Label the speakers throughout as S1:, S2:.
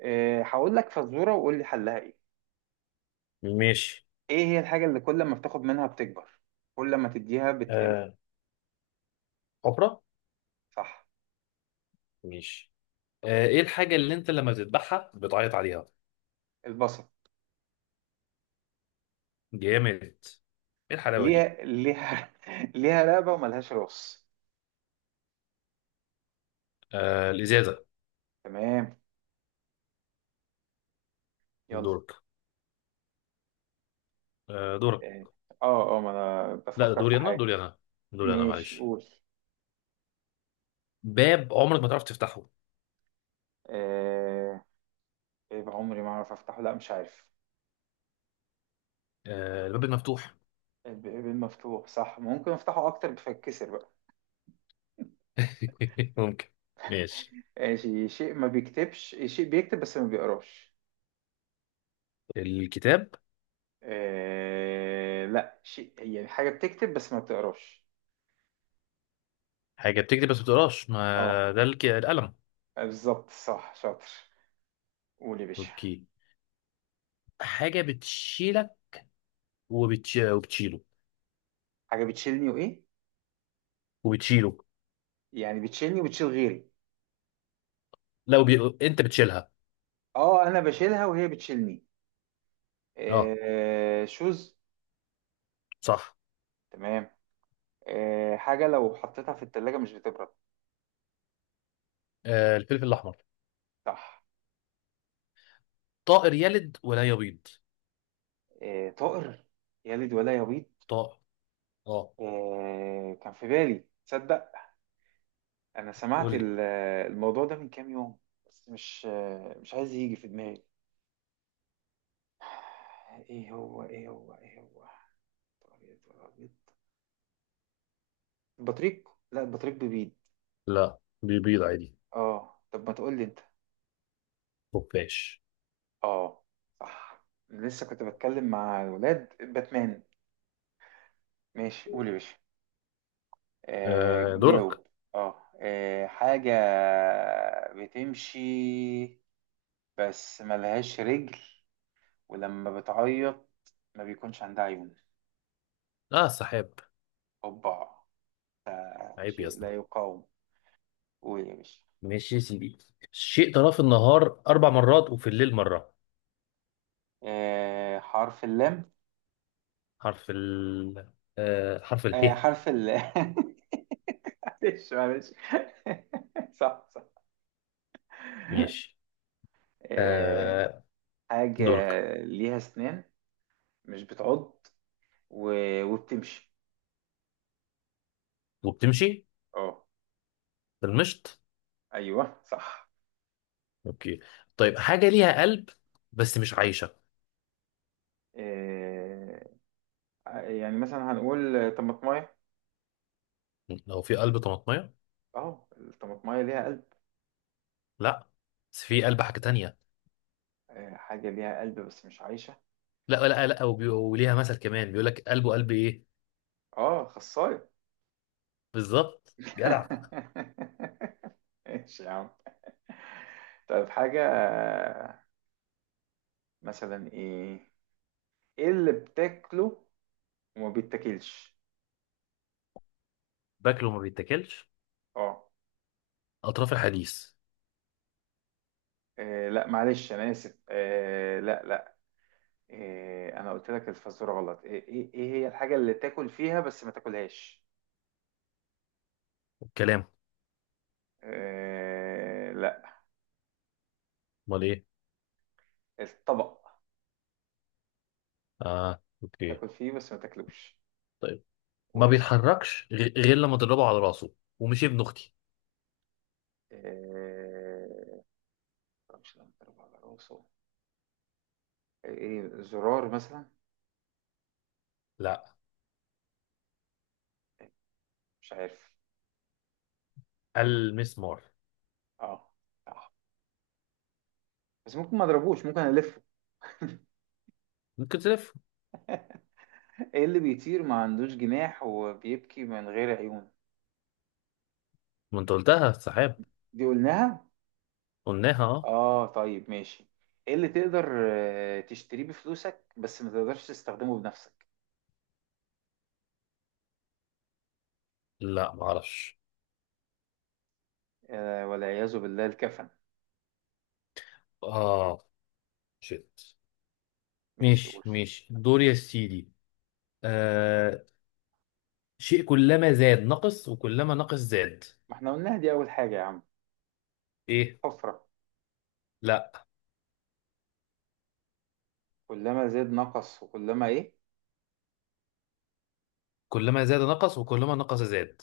S1: إيه، هقول لك فزورة وقول لي حلها ايه.
S2: ماشي.
S1: ايه هي الحاجة اللي كل ما بتاخد منها بتكبر، كل ما تديها بتقل؟
S2: آه، حفرة.
S1: صح.
S2: ماشي. ايه الحاجة اللي انت لما بتذبحها بتعيط عليها؟
S1: البصل.
S2: جامد. ايه الحلاوة دي؟
S1: ليها ليها رقبة وملهاش راس.
S2: آه، الازازة.
S1: تمام. يلا.
S2: دورك. آه، دورك.
S1: إيه، اه ما انا
S2: لا، ده
S1: بفكر في حاجة.
S2: دوري انا،
S1: ماشي
S2: معلش.
S1: قول.
S2: باب عمرك ما تعرف تفتحه؟
S1: ايه؟ إيه بعمري ما اعرف افتحه؟ لا مش عارف.
S2: آه، الباب المفتوح.
S1: الباب مفتوح صح، ممكن افتحه اكتر بفكسر بقى.
S2: ممكن. ماشي.
S1: ماشي. شيء ما بيكتبش، شيء بيكتب بس ما بيقراش.
S2: الكتاب.
S1: آه لا، شيء هي حاجة بتكتب بس ما بتقراش.
S2: حاجة بتكتب بس ما بتقراش،
S1: اه
S2: ما ده القلم.
S1: بالظبط، صح، شاطر. قول يا باشا.
S2: اوكي. حاجة بتشيلك وبتشيله.
S1: حاجة بتشيلني وإيه؟
S2: وبتشيله.
S1: يعني بتشيلني وبتشيل غيري؟
S2: لا، انت بتشيلها.
S1: اه أنا بشيلها وهي بتشيلني.
S2: اه،
S1: آه شوز.
S2: صح.
S1: تمام. آه حاجة لو حطيتها في التلاجة مش بتبرد.
S2: آه، الفلفل الاحمر.
S1: صح.
S2: طائر يلد ولا يبيض؟
S1: آه طائر يلد ولا يبيض.
S2: طائر، اه.
S1: آه كان في بالي تصدق. أنا سمعت
S2: قول لي.
S1: ال- الموضوع ده من كام يوم، بس مش مش عايز يجي في دماغي. ايه هو؟ ابيض ولا ابيض؟ بطريق، لا البطريق ببيض.
S2: لا، بيبيض عادي.
S1: اه طب ما تقول لي انت.
S2: خفاش.
S1: اه صح، لسه كنت بتكلم مع الولاد، باتمان. ماشي قول يا باشا. آه
S2: آه، دورك.
S1: جاوب. اه. آه، حاجة بتمشي بس ملهاش رجل، ولما بتعيط ما بيكونش عندها عيون.
S2: لا، السحاب.
S1: اوبا، ده
S2: عيب يا
S1: شيء
S2: اسطى.
S1: لا يقاوم. قول يا باشا.
S2: ماشي يا سيدي. الشيء تراه في النهار أربع مرات وفي الليل مرة؟
S1: آه حرف اللام.
S2: حرف ال حرف
S1: آه،
S2: اله.
S1: حرف ال معلش معلش. صح صح.
S2: ماشي.
S1: آه،
S2: آه،
S1: حاجة
S2: دورك.
S1: ليها أسنان مش بتعض و... وبتمشي.
S2: وبتمشي.
S1: اه.
S2: في المشط.
S1: أيوه صح.
S2: اوكي. طيب، حاجة ليها قلب بس مش عايشة؟
S1: آه، يعني مثلا هنقول طماطماية.
S2: لو في قلب طماطمية؟
S1: اه الطماطماية ليها قلب.
S2: لا، بس في قلب حاجة تانية.
S1: آه، حاجة ليها قلب بس مش عايشة.
S2: لا لا لا، وليها مثل كمان بيقول لك قلبه قلب ايه.
S1: اه خصاية.
S2: بالظبط، جدع.
S1: ماشي يا عم. طيب حاجة مثلا ايه؟ ايه اللي بتاكله وما بيتاكلش؟
S2: باكله ما بيتاكلش؟
S1: اه.
S2: اطراف الحديث.
S1: لا معلش انا اسف. لا. آه انا قلت لك الفزوره غلط، ايه ايه إيه هي الحاجه اللي تاكل فيها بس ما تاكلهاش؟
S2: الكلام.
S1: آه لا،
S2: امال ايه؟
S1: الطبق
S2: اه، اوكي.
S1: تاكل فيه بس ما تاكلوش.
S2: طيب، ما
S1: قول يا باشا.
S2: بيتحركش غير لما تضربه على راسه، ومش ابن اختي.
S1: آه مش لما تضرب على راسه؟ آه، ايه زرار مثلا؟
S2: لا،
S1: آه، مش عارف.
S2: المسمار.
S1: اه صح، بس ممكن ما اضربوش، ممكن الفه.
S2: ممكن تلف.
S1: ايه اللي بيطير ما عندوش جناح وبيبكي من غير عيون؟
S2: ما انت قلتها، السحاب.
S1: دي قلناها.
S2: قلناها، اه.
S1: اه طيب ماشي. ايه اللي تقدر تشتريه بفلوسك بس ما تقدرش تستخدمه بنفسك؟
S2: لا، ما اعرفش.
S1: آه، والعياذ بالله الكفن.
S2: اه، شيت.
S1: ماشي
S2: ماشي،
S1: قول.
S2: ماشي، دور يا سيدي. آه شيء كلما زاد نقص وكلما نقص زاد؟
S1: ما احنا قلناها دي اول حاجة يا عم،
S2: ايه؟
S1: حفرة.
S2: لا،
S1: كلما زاد نقص وكلما ايه؟
S2: كلما زاد نقص وكلما نقص زاد.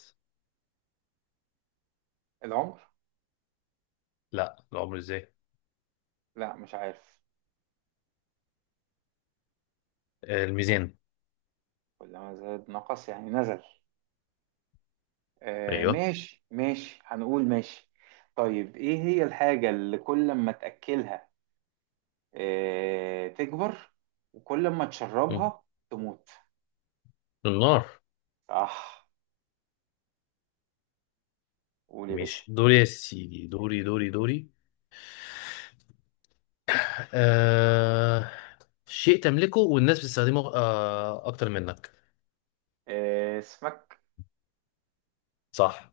S1: العمر.
S2: لا، العمر ازاي؟
S1: لا مش عارف.
S2: آه، الميزان.
S1: كلما زاد نقص يعني نزل. آه
S2: ايوه.
S1: ماشي ماشي، هنقول ماشي. طيب ايه هي الحاجة اللي كل ما تأكلها تكبر وكل ما
S2: مم.
S1: تشربها تموت؟
S2: النار.
S1: صح. قول يا باشا.
S2: ماشي، دوري يا سيدي، دوري دوري دوري. آه... شيء تملكه والناس بتستخدمه اكتر منك؟
S1: آه، اسمك.
S2: صح.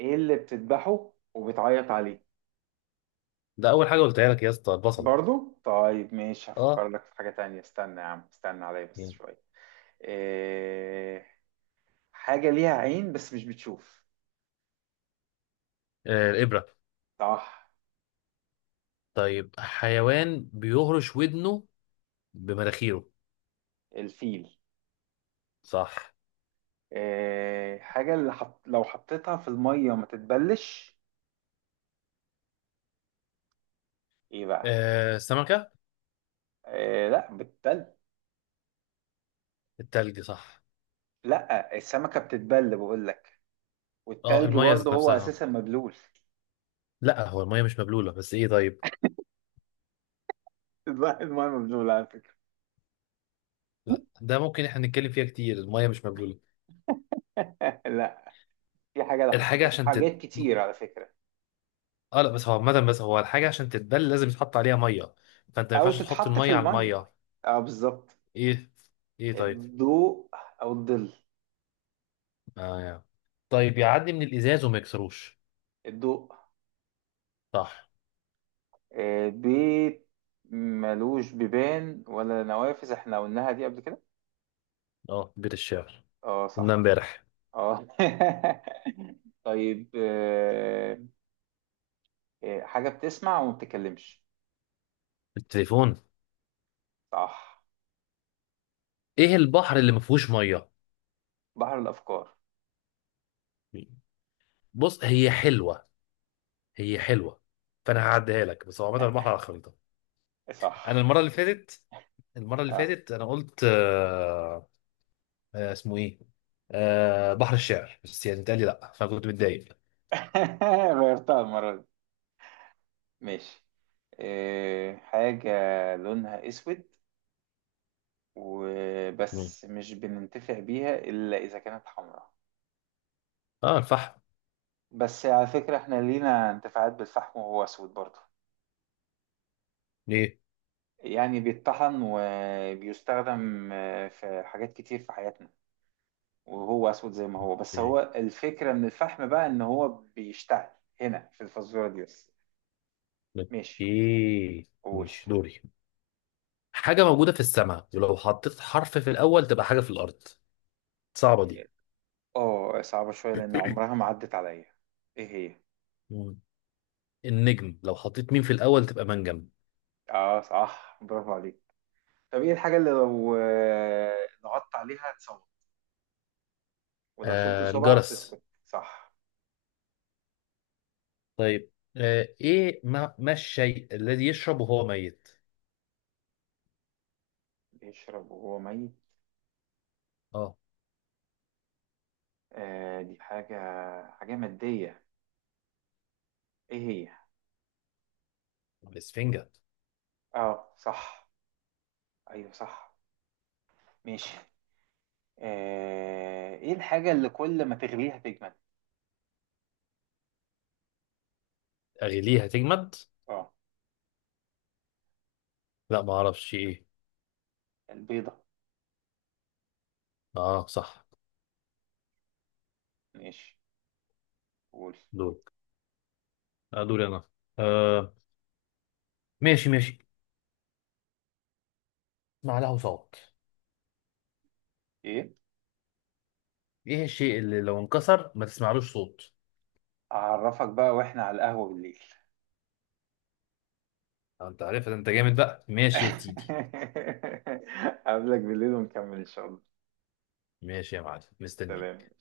S1: ايه اللي بتذبحه وبتعيط عليه؟
S2: ده اول حاجه قلتها لك يا اسطى، البصل.
S1: برضو، طيب ماشي،
S2: اه،
S1: هفكر لك في حاجة تانية، استنى يا عم استنى عليا بس
S2: يعني.
S1: شوية. آه، حاجة ليها عين بس مش بتشوف.
S2: آه، الابره.
S1: صح.
S2: طيب، حيوان بيهرش ودنه بمناخيره؟
S1: الفيل.
S2: صح.
S1: آه، لو حطيتها في المية ما تتبلش، ايه بقى؟
S2: آه، السمكه.
S1: آه، لا بتتل.
S2: التلج، صح.
S1: لا السمكة بتتبل بقول لك،
S2: اه،
S1: والتلج
S2: الميه
S1: برضه
S2: ذات
S1: هو
S2: نفسها.
S1: اساسا مبلول.
S2: لا، هو الميه مش مبلوله، بس ايه طيب.
S1: الماء مبلول على فكرة.
S2: لا، ده ممكن احنا نتكلم فيها كتير، الميه مش مبلوله.
S1: لا، في حاجة لو
S2: الحاجه
S1: حطيتها في
S2: عشان تت...
S1: حاجات كتير على فكرة.
S2: اه، لا، بس هو عامة، بس هو الحاجة عشان تتبل لازم يتحط عليها مية. فانت ما
S1: أو
S2: ينفعش تحط
S1: تتحط في
S2: المية على
S1: المية.
S2: المية.
S1: اه بالظبط.
S2: ايه، ايه، طيب.
S1: الضوء. أو الظل.
S2: آه، يعني. طيب، يعدي من الازاز وما يكسروش؟
S1: الضوء.
S2: صح.
S1: آه، بيت ملوش بيبان ولا نوافذ، احنا قلناها دي قبل كده.
S2: اه، بيت الشعر.
S1: اه
S2: قلنا
S1: صح.
S2: امبارح.
S1: اه. طيب آه، حاجة بتسمع وما بتتكلمش.
S2: التليفون.
S1: صح.
S2: ايه البحر اللي ما فيهوش مية؟
S1: بحر الأفكار.
S2: بص، هي حلوة، هي حلوة. فانا هعديها لك، بس هو عامة البحر على الخريطة. انا
S1: صح.
S2: المرة اللي
S1: اه.
S2: فاتت انا قلت آه. اسمه ايه؟ بحر الشعر، بس يعني اتقال لي لا، فانا كنت متضايق.
S1: غيرتها المرة دي. ماشي. آه، حاجة لونها أسود
S2: مم.
S1: وبس، مش بننتفع بيها إلا إذا كانت حمراء.
S2: اه، الفحم.
S1: بس على فكرة إحنا لينا انتفاعات بالفحم وهو أسود برضه،
S2: ليه؟
S1: يعني بيتطحن وبيستخدم في حاجات كتير في حياتنا وهو أسود زي ما هو، بس
S2: اوكي.
S1: هو الفكرة من الفحم بقى إن هو بيشتعل. هنا في الفزورة دي بس. ماشي
S2: اوكي،
S1: قول.
S2: ماشي، دوري. حاجة موجودة في السماء ولو حطيت حرف في الأول تبقى حاجة في الأرض؟ صعبة دي.
S1: اه صعبة شوية لأن عمرها ما عدت عليا. ايه هي؟
S2: مم. النجم، لو حطيت مين في الأول تبقى منجم.
S1: اه صح، برافو عليك. طب ايه الحاجة اللي لو ضغطت عليها ولو شلت
S2: آه،
S1: صبعك
S2: الجرس.
S1: تسكت؟ صح.
S2: طيب. إيه، ما الشيء الذي يشرب وهو ميت؟
S1: بيشرب وهو ميت؟
S2: اه،
S1: آه دي حاجة، حاجة مادية، ايه هي؟
S2: الإسفنجة.
S1: اه صح. ايوه صح. ماشي. آه ايه الحاجة اللي كل ما تغليها تجمد؟
S2: أغليها تجمد؟
S1: اه
S2: لا، ما أعرفش إيه.
S1: البيضة.
S2: اه، صح.
S1: ماشي قول.
S2: دورك. آه، دوري أنا. آه، ماشي ماشي. ما له صوت
S1: ايه؟
S2: إيه الشيء اللي لو انكسر ما تسمعلوش صوت؟
S1: اعرفك بقى واحنا على القهوة بالليل.
S2: آه، انت عارف، انت جامد بقى، ماشي يا سيدي.
S1: قبلك بالليل ونكمل ان شاء الله.
S2: ماشي يا معلم،
S1: سلام.
S2: مستنيك.